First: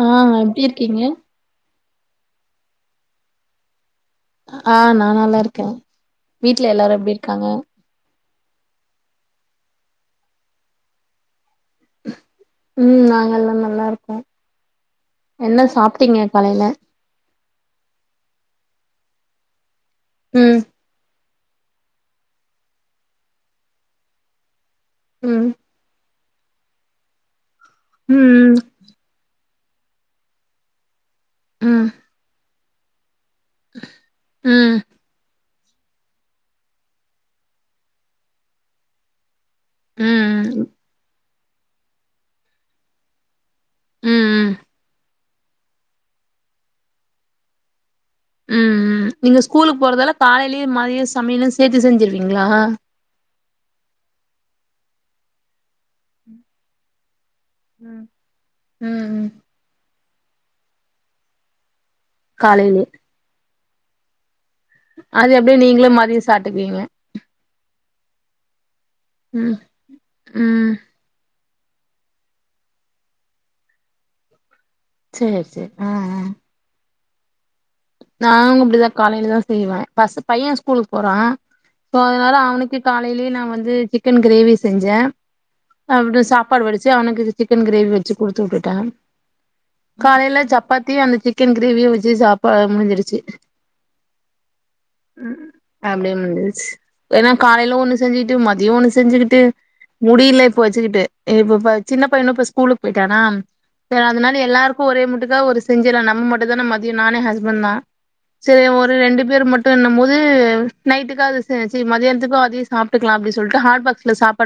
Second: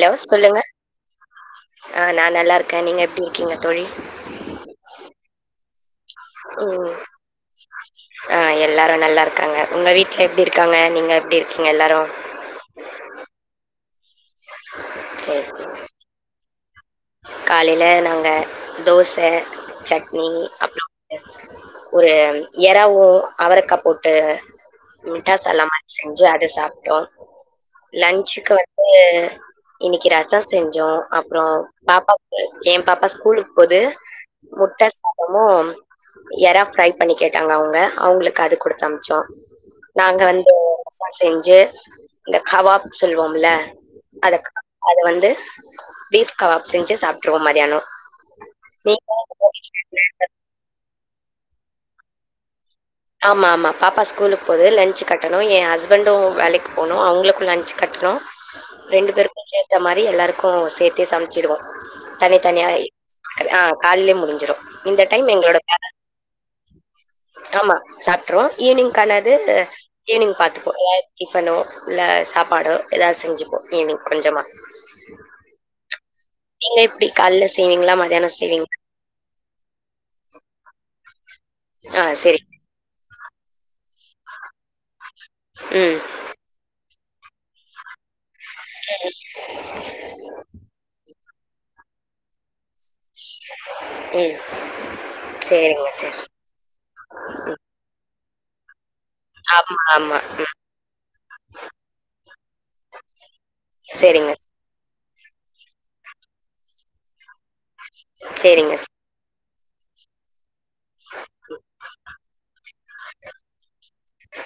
ஆ சொல்லுங்க எப்டி இருக்கீங்க ஆஹ் நான் நல்லா இருக்கேன் நீங்க எப்பிடி இருக்கீங்க தோழி ஆஹ் நான் நல்லா இருக்கேன் வீட்டுல எல்லாரும் எப்புடி இருக்காங்க ஆஹ் எல்லாரும் நல்லா இருக்காங்க உங்க வீட்டுல எப்பிடி இருக்காங்க நீங்க எப்பிடி உம் நாங்க எல்லாம் நல்லா இருக் என்ன சாப்டீங்க காலேல காலேல நாங்க தோசை சட்னி ம் அப்புறம் வந்து ஒரு எறாவும் அவரக்கா போட்டு ம் மிட்டாசல்லா மச்சிங் அத சாப்பிட்டோம் லன்ச்சுக்கு ம் வந்து இன்னைக்கு ரசம் செஞ்சோம் அப்புறோம் ம் பாப்பாக்கு ஏம் பப்பா ஸ் குளிப்பது ம் ம் முட்ட சாதமும் யறாஃப்ரை பண்ணி கேட்டாங்க அவங்க அவங்களுக்கு அது குடுத்தனுச்சம் நாங்க வந்து ம் மச செஞ்சு இந்த கபாப் சொல்வோம்ல ம் அத ம் அது வந்து பீப் கவாப் செஞ்சு சாப்பட்டுருவோம் மதியானம் நீங்க ஸ்கூலுக்கு போறதால காலையிலயே மதிய சா சமையலும் சேர்த்து செஞ்சிருவீங்களா ஆமா ஆமா பாப்பா ஸ்கூலுக்கு போகுது லன்சு கட்டணும் என ஹஸ்பண்டும் வேலக்கு போனும் அவுங்களுக்கும் லன்ச் ம் கட்டணும் ம் ரெண்டு ம் பேருக்கும் சேர்த்த மாரி எல்லாருக்கும் சேத்தே சமைச்சிடுவோம் தனி தனியா காலைலயே ஆ கால்லயே முடிஞ்சிடும் அது எப்டி நீங்களும் மதியம் சாட்டுக்வீங்க சாப்பட்ருவோம் ஈவினிங் [inaudible] னது ஈவினிங் ம் பாத்துப்போம் ஃபனோ இல்ல சாப்பாடோ ஏதாவது செஞ்சுப்போம் ஈவினிங் கொஞ்சமா செரி செரி ஆஹஹ நீங்க எப்டி கால்ல செய்வீங்களா மதியானோ நானும் செய்வீங்களா இப்படிதான் காலையிலதான் செய்வேன் பச பையன் ஸ்கூலு போறான் போ ஆ அதனால செரி அவனுக்கு கா காலைலே நான் வந்து சிக்கன் கிரேவி செஞ்சேன் ம் அப்படி சாப்பாடு வடிச் சு அவனுக்கு சிக்கன் கிரேவி வச்சு குடுத்து விட்டுட்டுடேன் காலைல சப்பாத்தி அந்த சிக் சிக்கன் கிரேவிய வச்சு சாப்பா [unintelligible] ம் சு சேரிங்க அப்படியே சேரி முடிஞ்சிச்சு ஏன்னா காலைல ஒண்ணு செஞ்சுட் டு மதியம் ஒன்னு செஞ்சுக்கிட்டு ஆமா ஆமா முடியல இப்ப வச்சுக்கிட்டு இப்ப சின்ன பையனும் ஸ்கூலக்கு போயிட்டானா சேரிங்க அதனால எல்லாருக்கும் ஒரே முட்டுக்கு ஏதோ ஒரு செஞ்சுறோம் நம்ம மட்டும் தான மதியம் நானே ஹஸ் ஃபர்ஸ்ட் தான் செரி சேரிங்க ஒரு ரெண்டு பேர் மட்டும் பண்ணும் போது நைட்டுக்கு அது செரி மதியானத் அதயே சாப்புடுக்கலாம் அப்புடி சொல்டு ஹாட் பாக்ஸ்ல சாப்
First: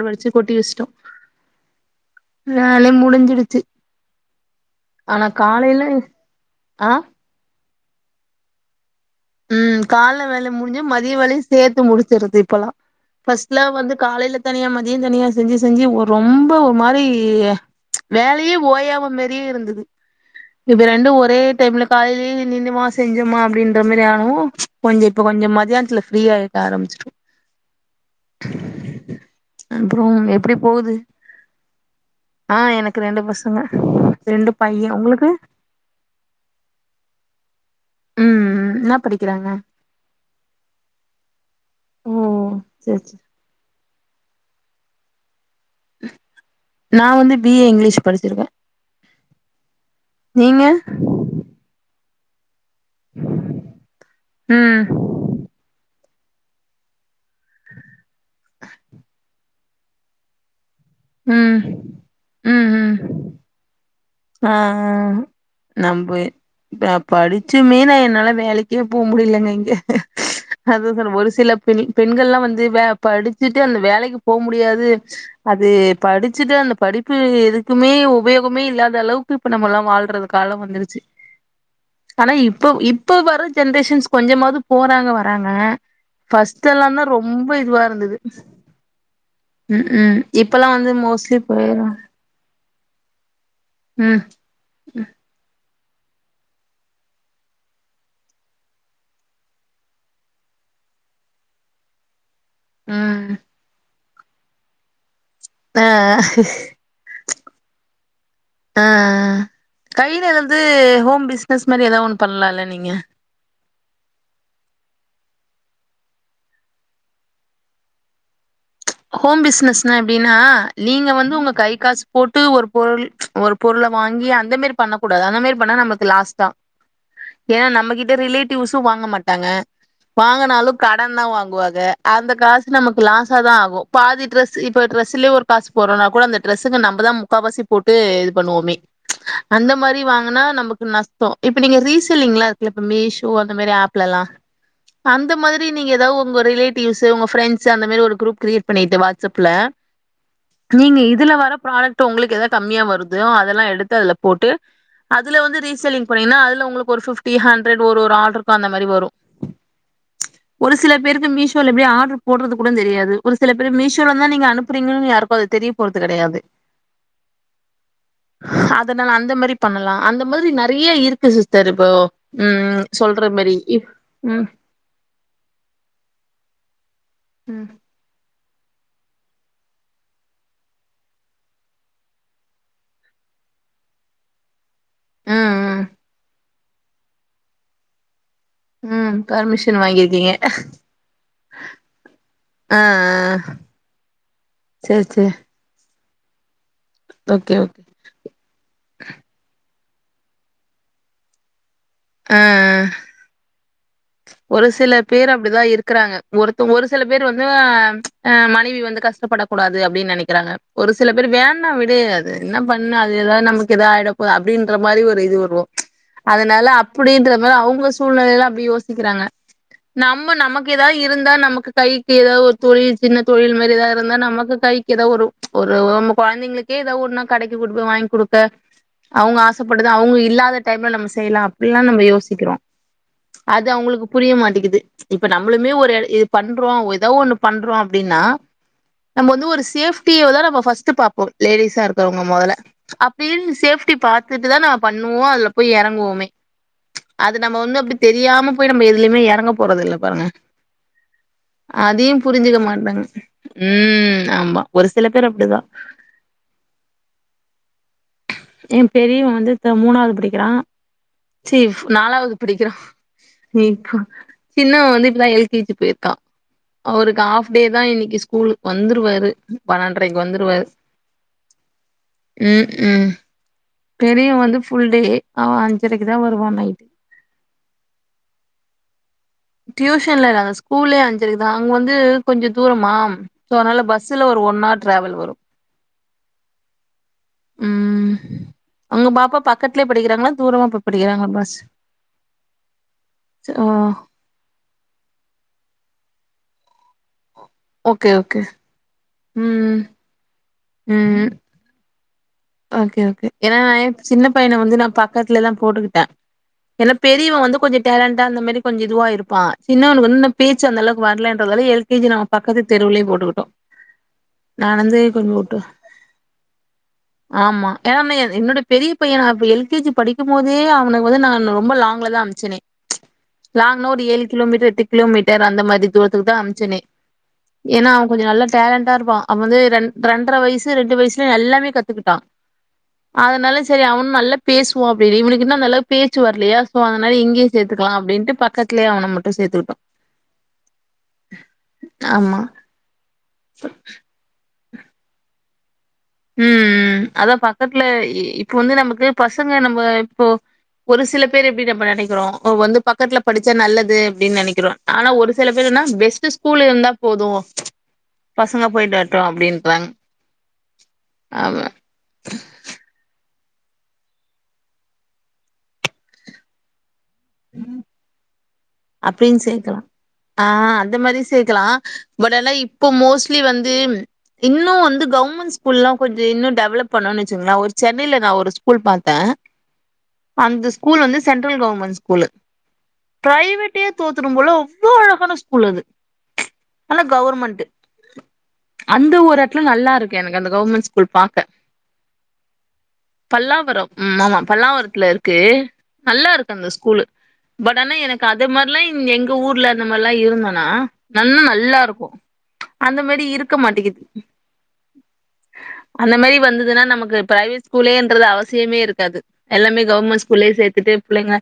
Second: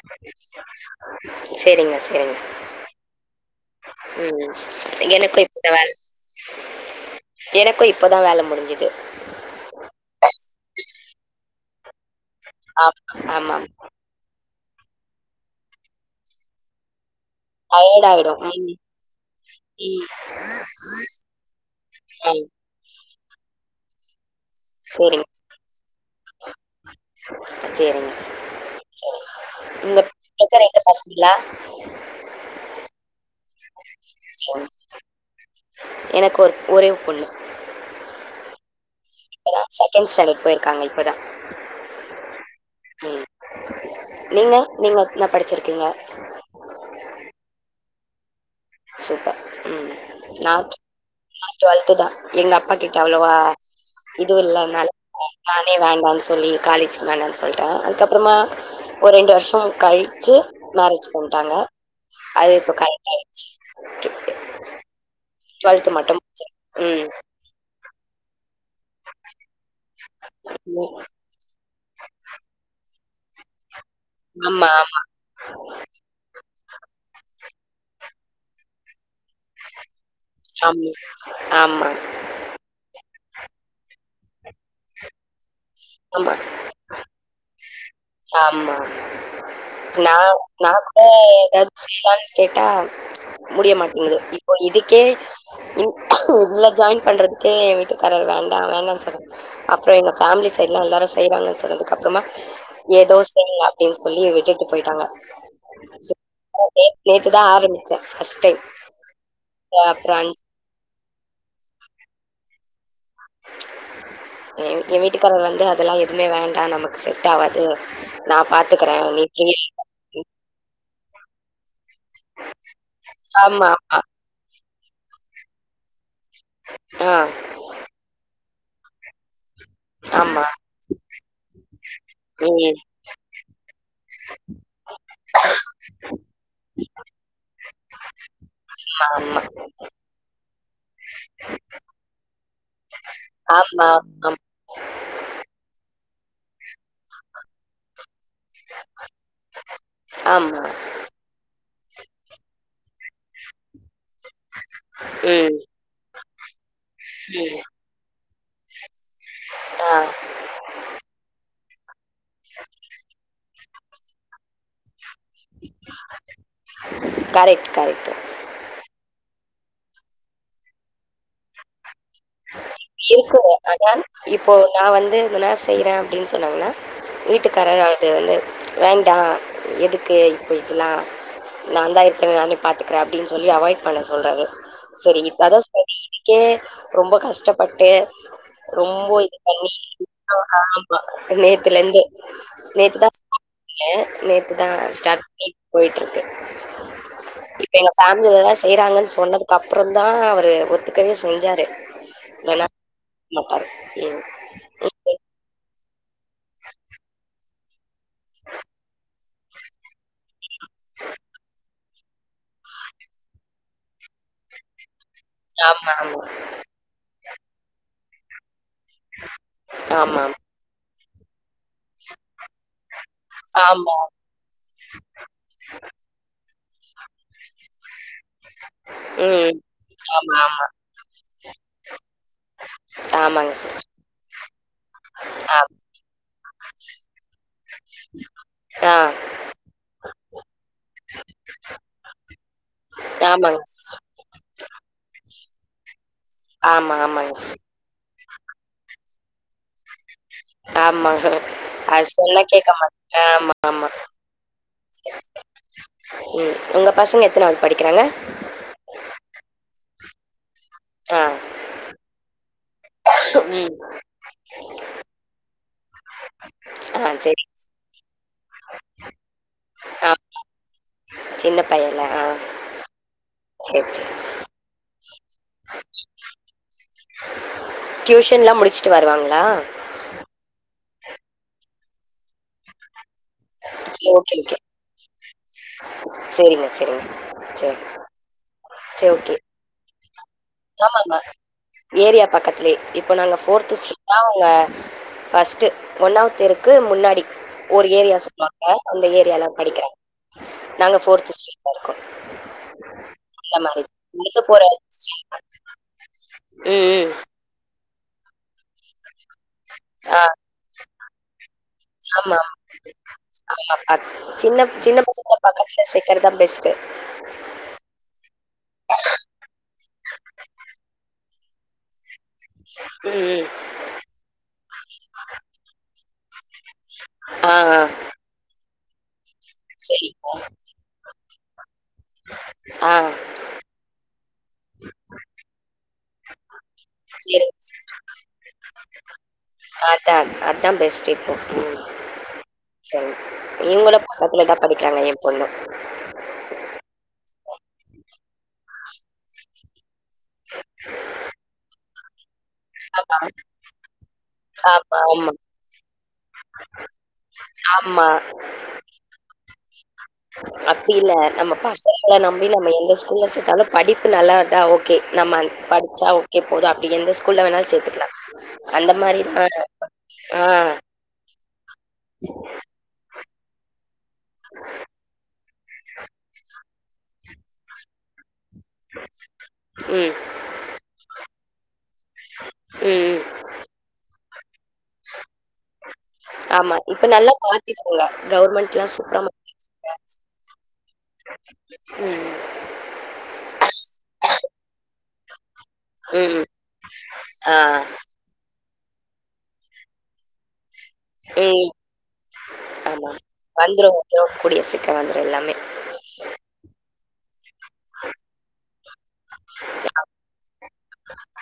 சேரிங்க சேரிங்க வேலையும் முடிஞ்சிடுச்சு ம் ம் ஆனா எனக்கு இப்போ காலையில வேல ஆ எனக்கு இப் இப்ப தான் வேலை முடிஞ்சிது ம் கால்ல வேலை முடிஞ்சு மதிய வேலையும் சேத்து முடி தெரிது இப்பல்லாம் ஆமா ஆமா பர்ஸ்ட்லா வந்து காலையில தனியா மதிய தனியா செஞ்சி செஞ்சி ஒரு ரொம்ப ஒரு மாரி டயர்ட் ஆயிடு வேலையே ம் ஓயாவு மாரியே இருந்தது ம் இப்ப ரெண்டு ஒரே டைம்ல ஆ காலேலயே நின்னு மாச செஞ்சமா அப்டின்ற மாரி ஆ ஓ கொஞ்சோ இப்ப சேரிங்க கொஞ்சோ மதியானதுல ஃப்ரியா ஆய் ஆரம்பிச்டோம் சேரிங்க உங்க அப்புறோம் எப்புடி உங்களுக்கு ரெண்டு போது பசங்களா ஆ எனக்கு ரெண்டு பசங்க ரெண்டு சேரிங்க பையன் உங்களுக்கு எனக்கு ஒரு ஒரே பொண்ணு ம் ம் ன்னாப் செகண்ட் ஸ்டாண்டர்ட் போயிருக்காங்க இப்பதான் உம் செரி செரி நீங்க நீங்க எனா படிச்சிரு நா வந்து பி ஏ இங்கிலஷ் படிச்சிருக்கே சூப்பர் உம் நா நீங்க நா ட்டுவெல்த் தா எங்க அப் அப்பாக்கிட்ட அவ்ளோவா இது ம் இல்லனால நானே வேண்டான்னு சொல்லி காலேஜ் வேணானு சொல்ட்டா அதுக்கப் அப்பறமா ஒரு ரெண்டு வருஷ கழிச்சி மேரேஜ் பண்ட்டாங்க ம் அது இப்ப கரெக்ட்டா ஆஹ் ஆஹ் டுவெல்த் மட்டு நம்பே முடிச்சிருக்கே படிச்சமே நா நல்ல வேலைக் கே போ முடியலங்க இங்க அது ம் சொல்ல ஒரு சில பெண் பெண்கள்லா வந்து வே படிச்சிட்டு அந்த வேலைக்கு போக ஆமா முடியாது அது படிச்சுட்டு அந்த படிப்பு எதுக்குமே உபயோகமே இல்லாத தளவுக்கு இப்ப நம்ம எல்லாம் வாழ்றது காலம் ஆமா வந்துருச்சு ஆமா ஆமா ஆனா இப்ப இப்ப வர ஜென்ரேஷன்ஸ் கொஞ்சமாவது போறாங்க யாங்க ஆமா பஸ்ட் எல்லாம் தான் ரொம்ப இதுவா இரு ஆமா ம் நான் இப்பல்லா நான் வந்து கூட மோஸ்ட்லி எதாச் போயிரு செய்யலாம்னு கேட்டா முடிய மாட் டங்குது ம் இப்ப இதுக்கே இ ஜாயின் பண்றதுக்கே என் வீட்டுக்காரர் வேண்டாம் வேண்டாம்னு சொல்றாரு அப்புறம் எங்க ஃபேமிலி சைட்லாம் எல்லாரும் செய்யறாங்கன்னு சொல்றதுக்கு அப்புறமா ஏதோ ம் செய்களா பேசும் பிள்ளையை விட்டுட்டு போயிட்டாங்க அஹ் ஆஹ் நேத்து தான் ஆரம்பிச்சேன் ஃபர்ஸ்ட் டைம். அஹ் அஹ் அப்புறம் கையில அஞ் எதாது ஹோம் பிசினஸ் மாதிரி ஏதாவது ஒண்ணு பண்ணலாம்ல நீங்க [unintelligible] என் என் வீட்டுக்காரர் வந்து அதெல்லாம் எதுவுமே வேண்டாம் நமக்கு செட் ஆவாது நான் பாத் ஹோம் பிசினஸ்ன எப்படின்னா நீங்க வந்து உங்க கை காசு போட்டு ஒரு பொருள் ஒரு ஆமா, பொருளை ஆமா. வாங்கி அந்த மாரி பண்ணக்கூடாது அந்தமாரி பண்ணா நமக்கு லாஸ் தான் ஆ, ஏன்னா நம்மகிட்ட ரிலேட் பீஸ்சு வாங்க மாட்டாங்க ஆமா. வாங்குனாலும் கடன்தா வாங்குவாங்க அந்த காசு ம். நமக்கு லாசாதா ஆகு. பாதி டிரரெஸ் இப்போ டிரெஸ்லயே ஒரு காசு போறோனா கூட அந்த டிரரெஸுக்கு நம்ம தான் முக்காவாசி போட்டு இது பண்ணுவோமே. ம்ச் ஆமா. அந்த மாரி வாங்குனா நமக். நஷ்டோ இப்ப நீங்க ரீசலிங்லா இருக்கல மிசோ அந்த மாரி ஆமா, ஆப்ல எல்லா. ஆமா. அந்த மாரி நீங்க ஏதாவது ஒ. உங்க ரிலேட்டிவ்ஸ்சு உங்க ஃப்ரெண்ட்ஸ்சு அந்த மாரி ஒரு குரூப். பண்ணிட்டு வாட்ஸ்அப்ல. ஆமா. நீங்க இதுல வர பிராடெக்ட்ட உங்களுக்கு ஏதாது கம்மியா வருது. தோ அதெல்லா எடுத்து அதுல. போட்டு அதுல வந்து ம். ரீசில்லிங் பண்ணிங்கனா அதுல உங்களுக்கு ஒரு பிப்டி ம். ஹண்டர் ஒரு ஒரு ஆடர்க்கு அந்த மாரி வரு. ஆ ம்ச் ஒரு சில பேருக்கு மீஸ். சொல்லுபடியா ஆடர். போடுறது கூட தெரியாது. சில பேரு மீஷோல தான் நீங்க அனுப்புறீங்கன்னு யாருக்கு. ப்போ அது தெரிய போறது கிடையாது. Correct, correct. அதனால அந்த மாரி. பண்ணலா அந்த மாரி நறைய இருக்கு சிஸ்டர் இப்போ. ம் சொல்ற இருக்கு மாரி அதான் ம் இப்போ நா வந்து இதுன்னா செய்யற அப்படின்னு சொன்னாங்கனா. ம் வீட்டுக்கார். [unintelligible] வேண்டா எதுக்கு இப்போ இதெல்லா. நாதா இருக்கன்ல நானே பாத்துக்குற அப்படின்னு சொல்லி அவாய்ட் பண்ண சொல்றாரு. சேரி அதா ம் சரி இதுக்கே. ரொம்ப கஷ்டப்பட்டு ம் ரொம்ப ம் இது பண்ணி பர்மிஷன் வாங்கிருக்கீங்க நேத்துல இருந்து ஆ நேத்துதா ஆ நேத்துதா சேரி ஸ்டார் சேரி பண்ணி போயிட்டு ஓகே இப்ப ஓகே எங்க ஃபேமிலிலா செய்யறாங்கன் சொன்னதுக்கு அப் அப்புறந்தா அவர் ஒத்துக்கவே செஞ்சாரு ஆ நானா ஆ மக்கள் ஒரு சில பேர் அப்டிதா இருக் க்குறாங்க ஒருத்த ஒரு சில பேர் வந்து மனைவி வந்து கஷ்டப்படக்கூடாது அப்டின் நெனக்கிறாங்க ஒரு சில பேர் வேணா விடு அது என்ன பண்ண அது எதாது நமக்கு எதாது ஆயிடா போத அப்டின்றமாரி இது வருவோ ஆமா ஆமா அதனால அப்டின்ற இது வேற அவுங்க சூழ்நிலைலா அப்டி யோசி க்கிறாங்க ஆமா நம்ம நமக்கு ஏதா இருந்தா நமக்கு கைக்கு ஏதோ ஒரு தொழில் சின்ன தொழில் மாரி ஏதா ஆமா இருந்தா நமக்கு கைக்கு ஏதோ ஒரு ஒரு நம்ம கொழந்தைங்களுக்கே ஏதாவது ஒன்னா கடைக்கு கூட்டிப்போய் வாங்கி குடுக்க அவுங்க ம் ஆசைப்படுது அவுங்க ஆமா இல்லாத ஆமா டைம்ல நம்ம செய்யலா அப்டியே எல்லா நம்ப யோசிக்கிறோ ஆமாங்க அது சிஸ் அவுங்களுக்கு புரிய மாட்டிகிது இப்ப ஆ நம்மளுமே ஒரு இது பண்றோ எதோ ஒண்ணு பண்றோ அப்டின்னா ஆ நம்ம வந்து ஒரு சேஃப்டிய தா நம்ம ஃபஸ்ட் பாப்போ லேடிஸா இருக்கிறவங்க முதல அப்டின் ஆமாங்க சிஸ் சேஃப்டி பாத்துட்டுதா நா பண்ணுவோ போய் எறங்குவோமே ஆமா அது ஆமாங்க நம்ம வந்து அப்டி தெரியாம போய் நம்ம எதுலையுமே இறங்க போறதில்லை பாருங்க ஆமாங்க அத அதையு சொன்னா புரிஞ்சுக்க கேக்க மாட்டாங்க மாட்ட ஆமா ஆமா ம் ஆமா ஒரு சில சரி பேர் சரி அப்டிதா உம் உங்க பசங்க எத்தனாவது படிக்கிறாங்க என் பெரியவன் வந்து இப்ப தான் மூணாது படிக்கிறான் ஆ செஃப் நாலாவது படிக்கிறான் நீ ம் இப்ப சின்னவ வந்து இப்பதான் எல் கே ஜி போயிருக்கா ஆ அவுருக்கு சரி ஹாப் டே தான் இன்னிக்கு ஸ் ஸ்கூல் வந்துருவாரு ஆ பன்னன்றரைக்கு வந்துருவாரு சின்ன பையல்லா உம் பெரியவன் வந்து ஃபுல்டே அவன் அஞ்சரைக்கு தான் வருவான் நைட்டு டியூஷன் எல்லாம் முடிச்சுட்டு வருவாங்க டியூஷன் இல்ல ஸ்கூல் கூலே அஞ்சரைக்குதான் அங்க வந்து கொஞ்சம் தூரமா சோ அதனால பஸ்ல ஓகே ஒரு ஓகே ஒன் ஆர் டிராவல் வரும் சரிங்க சரிங்க சரி உம் உங்க சரி ஓகே பாப்பா பக்கத்லே படிக்கிறாங்களா தூரமா போய் ஆமாமா படிக்கிறாங்களா பஸ் ஏரியா பக்கத்துலே இப்ப நாங்க ஓ ஃபோர்த் ஸ்ட்ரீட் ஆஹ் ங்க ஃபஸ்ட் ஒன்னாவதுதெருக்கு முன்னாடி ஒரு ஓகே ஏரியா ஓகே சொன்னாங்க அந்த ஏரி யாள ம் படிக்றேன் நாங்க ஃபோர்த் ஸ்ட்ரீட்ல இருக்கோம் ஓகேஓ கே அந்த ஏன்னா மாரி. சின்ன நடந்து பையன போற வந்து நான் பக்கத்துலதான் போட்டுக்கிட்டேன் ம், என்னா ம். பெரியவன் வந்து கொ கொஞ்ச டேலண்டா அந்த மேரி கொஞ்ச இதுவா இருப்பான் சின்னவனுக்கு வந்து ஆ, இன்னும் பேச்சு அந்த அளவுக்கு வரலன்றதால எல்கேஜி நம்ம ஆமா, பக்கத்து தெருவுலயே போட்டுகுட்டோம் ஆமா. பா சின்ன நான் வந்து சின்ன கொஞ்சம் பசங்கள வுட்டு பக்கத்துல சேக்கறது தான் பெஸ்ட்டு. ஆமா ஏன்னா என்னோட பெரிய பையன் எல்கேஜி படிக்கும் போதே அவனுக்கு வந்து நான் ரொம்ப லாங்ல தான் அனுப் ச்சேனே ம், ம். லாங்னா ஏழு கிலோமீட்டர் எட்டுகிலோமீட்டர் அந்த மாரி தூரத்துக்குதான் அனுப்சேனே ஆ, ஆ. ஏன்னா அவ கொஞ்சம் நல்ல டேலண்ட் தர்வான் அவளே ரெண் சரி. ரெண்டு அரை வயசு ரெண்டு வயசுல எல்லாமே கத் கத்துக்கிட்டான் ஆ, அதனால சரி அவன் நல்லா பேசுவாப்புடி இவனுக்கு இன்னும் நல்லா பேச்சு வரலையா சோ அதனால இங்கயே சரி. சேத்துக்களாம் அப்டின்டு பக்கத்துலயே அவனமட் அதான் அதான் பெஸ்ட் இப்போ ம்ம் ஆமா சரி இங்களும் பக்கத்துலதான் படிக்கிறாங்க என் பொண்ணும் [inaudible] உம் உம் அதா பக்கத்துல இப்ப வந்து நமக்கு பசங்க நம்ம இப்போ ஒரு சில பேர் எப்டி நம்ம நினைக் அப்றோ இப்போ வந்து ஆமா, பக்கத்துல படிச்சா நல்லது அப்டின்னு நெனைக்கிறோம் ஆமா, ஆனா ஆமா, ஒரு சில பேர் என்னா பெஸ்ட்டு ஸ்கூல் இருந்தா போதும் ஆமா. பசங்க போயிட்டு வரட்டும் அப்டின்னு [unintelligible] இல்ல நம்ம பசங்கள நம்பி நம்ம எந்த ஸ்கூல்ல நல்ல படிப்பு நல்லா இருந்தா ஓகே நம்ம படிச்சா ஓகே போதும் அப்டி எந்த ஸ்கூல் உள்ள வேனாலும் சேர்த்துக்கலாம் அப்படின்னு சேர்க்கலா ஆஹ் அந்த மாரி சேர்க்கலா பட் ஆன இப்போ மூ மோஸ்லி வந்தி இன்னும் வந்து கவ்மெண்ட் ஸ்கூல்லாம் கொஞ்சம் இன்னும் டெவலப் பண்ணும்ன்னனு வச்சங்களேன் ஒரு சென்னனைில நான் ஒரு ஸ்கூல் பாத்தேன் ம், ம். அந்த ஸ்கூல் வந்து சென்ட்ரல் கவர்மெண்ட் ஸ்கூல் ம். பிரைவேட் தோத்துரும் போலோ அவ்ளோ அழகான ஸ்கூல் அது ஆமா. ஆனா இப்ப நல்லா கவர்மெண்ட் மாத்திட்டாங்க. கவர்மெண்ட்லாம் அந்த சூப்பரா மா ஒரு இடத்துல நல்லா இருக்கு எனக்கு அந்த கவர்மெண்ட் ஸ்கூல் பாக்க ம், ம். பல்லாவரம் உம் ஆமா பல்லாவரத்துல இருக் கே நல்லா ம். இருக்கு அந்த ஸ்கூலு ஆ. பட் ஆனா எனக்கு இந்த மாரிலாம் எங்க ஊர்ல அந்த மாரி எல்லாம் இருந்தோனா நன்னா ம். நல்லா இருக்கும் அந்த ஆமா. மாரி இருக்க வந்துரும் மாட்டேக்குது வந்துரும். கூடிய சீக்கிரம் வந்துரும் எல்லாமே. அந்த மாரி வந்ததுன்னா நமக்கு பிரைவேட் ஸ்கூலேன்றது அவசியமே இருக் து எல்லாமே கவர்மெண்ட் ஸ்கூல்லயே சேர்த்துட்டு புள்ளைங்க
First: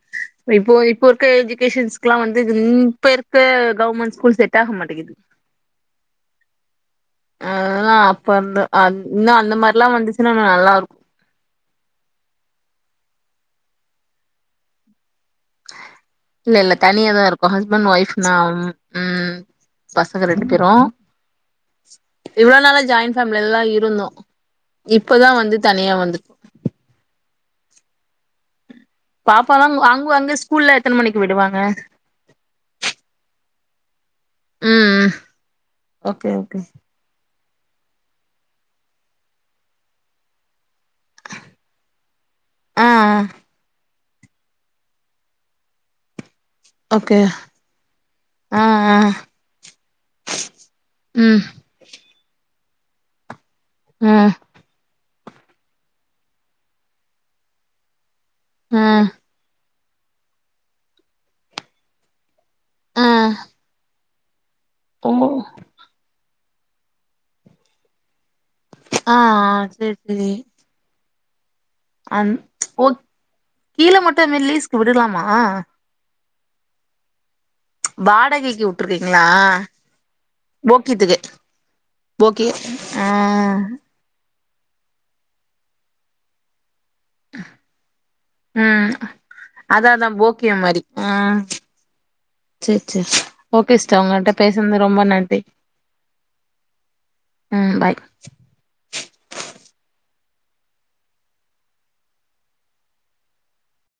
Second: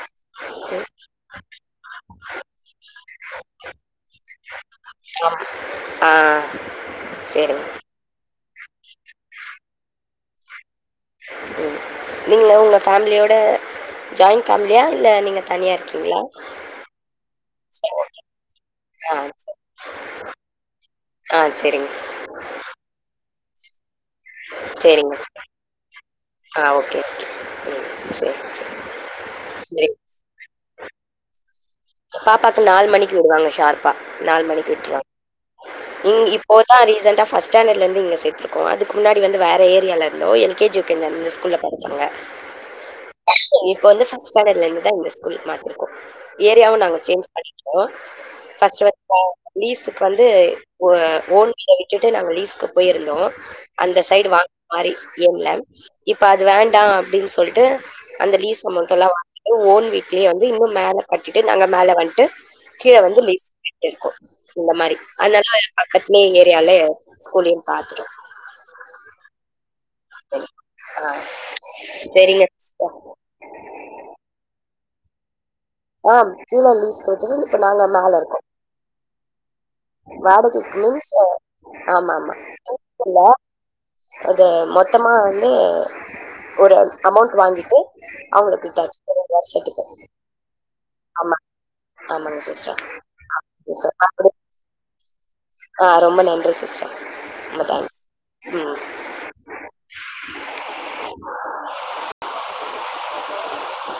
இப்போ இப்ப இருக்க ஏஜ் கிட்ஸ் எல்லாம் வந்து இப்பருக்கு கவர்மெண்ட் ஸ்கூல் செட் ஆக மாட்டேங்கிது ஆமா. ஆ சரிங்க. ஆஹ் இப்ப அந்து இன்னும் அந்த மாரிலாம் வந்துச்சுன்னா நல்லா இருக்கும் நீங்க உங்க பேமிலியோட ஜாயிண்ட் பேஃமிலியா இல்ல நீங்க தனியா இருக்கீங்களா? இல்ல இல்ல தனிய தான் இருக்கும் ஹஸ்பண்ட் சரி. ஒயப்னா ஆ ம் சரி. பசங்க ரெண்டு பேரும் ஆ சரிங்க. இவ்வுளோ நாளா ஜாயின் நம்மலெல்லாம் இருந்தோம் செரிங்க வந்துட்டோ ஆஹ ஓகே ஓகே சேரி சேரி பாப்பா தான் வாங்கு வாங்கு ஸ்கூல்ல எத்தன மணி விடுவாங்க பாப்பாக்கு நாலு மணிக்கு விடுவாங்க ஷார்பா நாலு மணிக்கு ம் விட்டுறங் ம் ங் ஓகே ஓகே இப்போதான் ரீசன்டா ஃபர்ஸ்ட் ஸாண்டர்ட்லந்துங்க சேர்த்தருக்கோம் அதுக்கு முன்னாடி வந்து வேற ஏரியாவில இருந்தோம் எல் கே ஜி இந்த ஸ்கூல படிச்சாங்க ஆ ஆ இப்ப வந்து ஃபர்ஸ்ட் ஸ்டாண்டர்ட்ல இருந்துதான் இந்த ஸ்கூல் மாத்திருக்கோம் ஏரியாவும் நாங்க ஓகே சேஞ்ச் பண்ணிட்டோம் ஆ ஃபர்ஸ்ட் ஆ வந்த லீஸுக்கு வந்து ஓஹோ ம் ஓன் வீட்ட விட்டுட்டு நாங்க லிஸ்கு போயிருந்தோம் அந்த ஆ சைடு வாங்க மாரி என்ல இப்ப அது வேண்டாம் அப்டின்னு சொல்லிட்டு அந்த லீஸ் ஆ அமௌன்ட்டெல்லா வாங்கிட்டு ஓன் வீட்லயே வந்து இன்னும் மேல கட்டிட்டு நாங்க மேல வண்ட்டு கீழே ஆ வந்து லீசுக்கு விட்டுருக்கோ இந்த மாரி ஓ அனால ட்லே ஏரியால ஸ்கூலயும் பாத்துோட்டோ ஆ ஆ சேரி ம் ஆ அந் சரிங்க ஓ சிஸ்டர் கீழ மட்டு என்ன லீசு டு விடலாமா ஆ கீழ லீஸ்கு விட்டுட்டு வாடகைக்கு வுட்டுருக்கீங்ளா வாடகைக்கு மீன்ஸ் ஆமாமா போக்கி ஆ அது மொத்தமா வந்து ஒரு அமௌண்ட் வாங்கிட்டு அவுங்களுக்கு ம் விட்டாச்சு ஒரு ரெண்டு வருஷத்துக்கு அதா அதா போக்கியம் மாரி ஆ ஆமாங்க ஆமாங்க சிஸ்டர் சேர் சேர் ஓகே சிஸ்டர் உங்கள்ட்ட [unintelligible] பேசுனது ரொம்ப நன் ஆஹ் ரொம்ப நன்றி சிஸ்டர் ரொம்ப ம் பாய் தேங்க்ஸ் [unintelligible]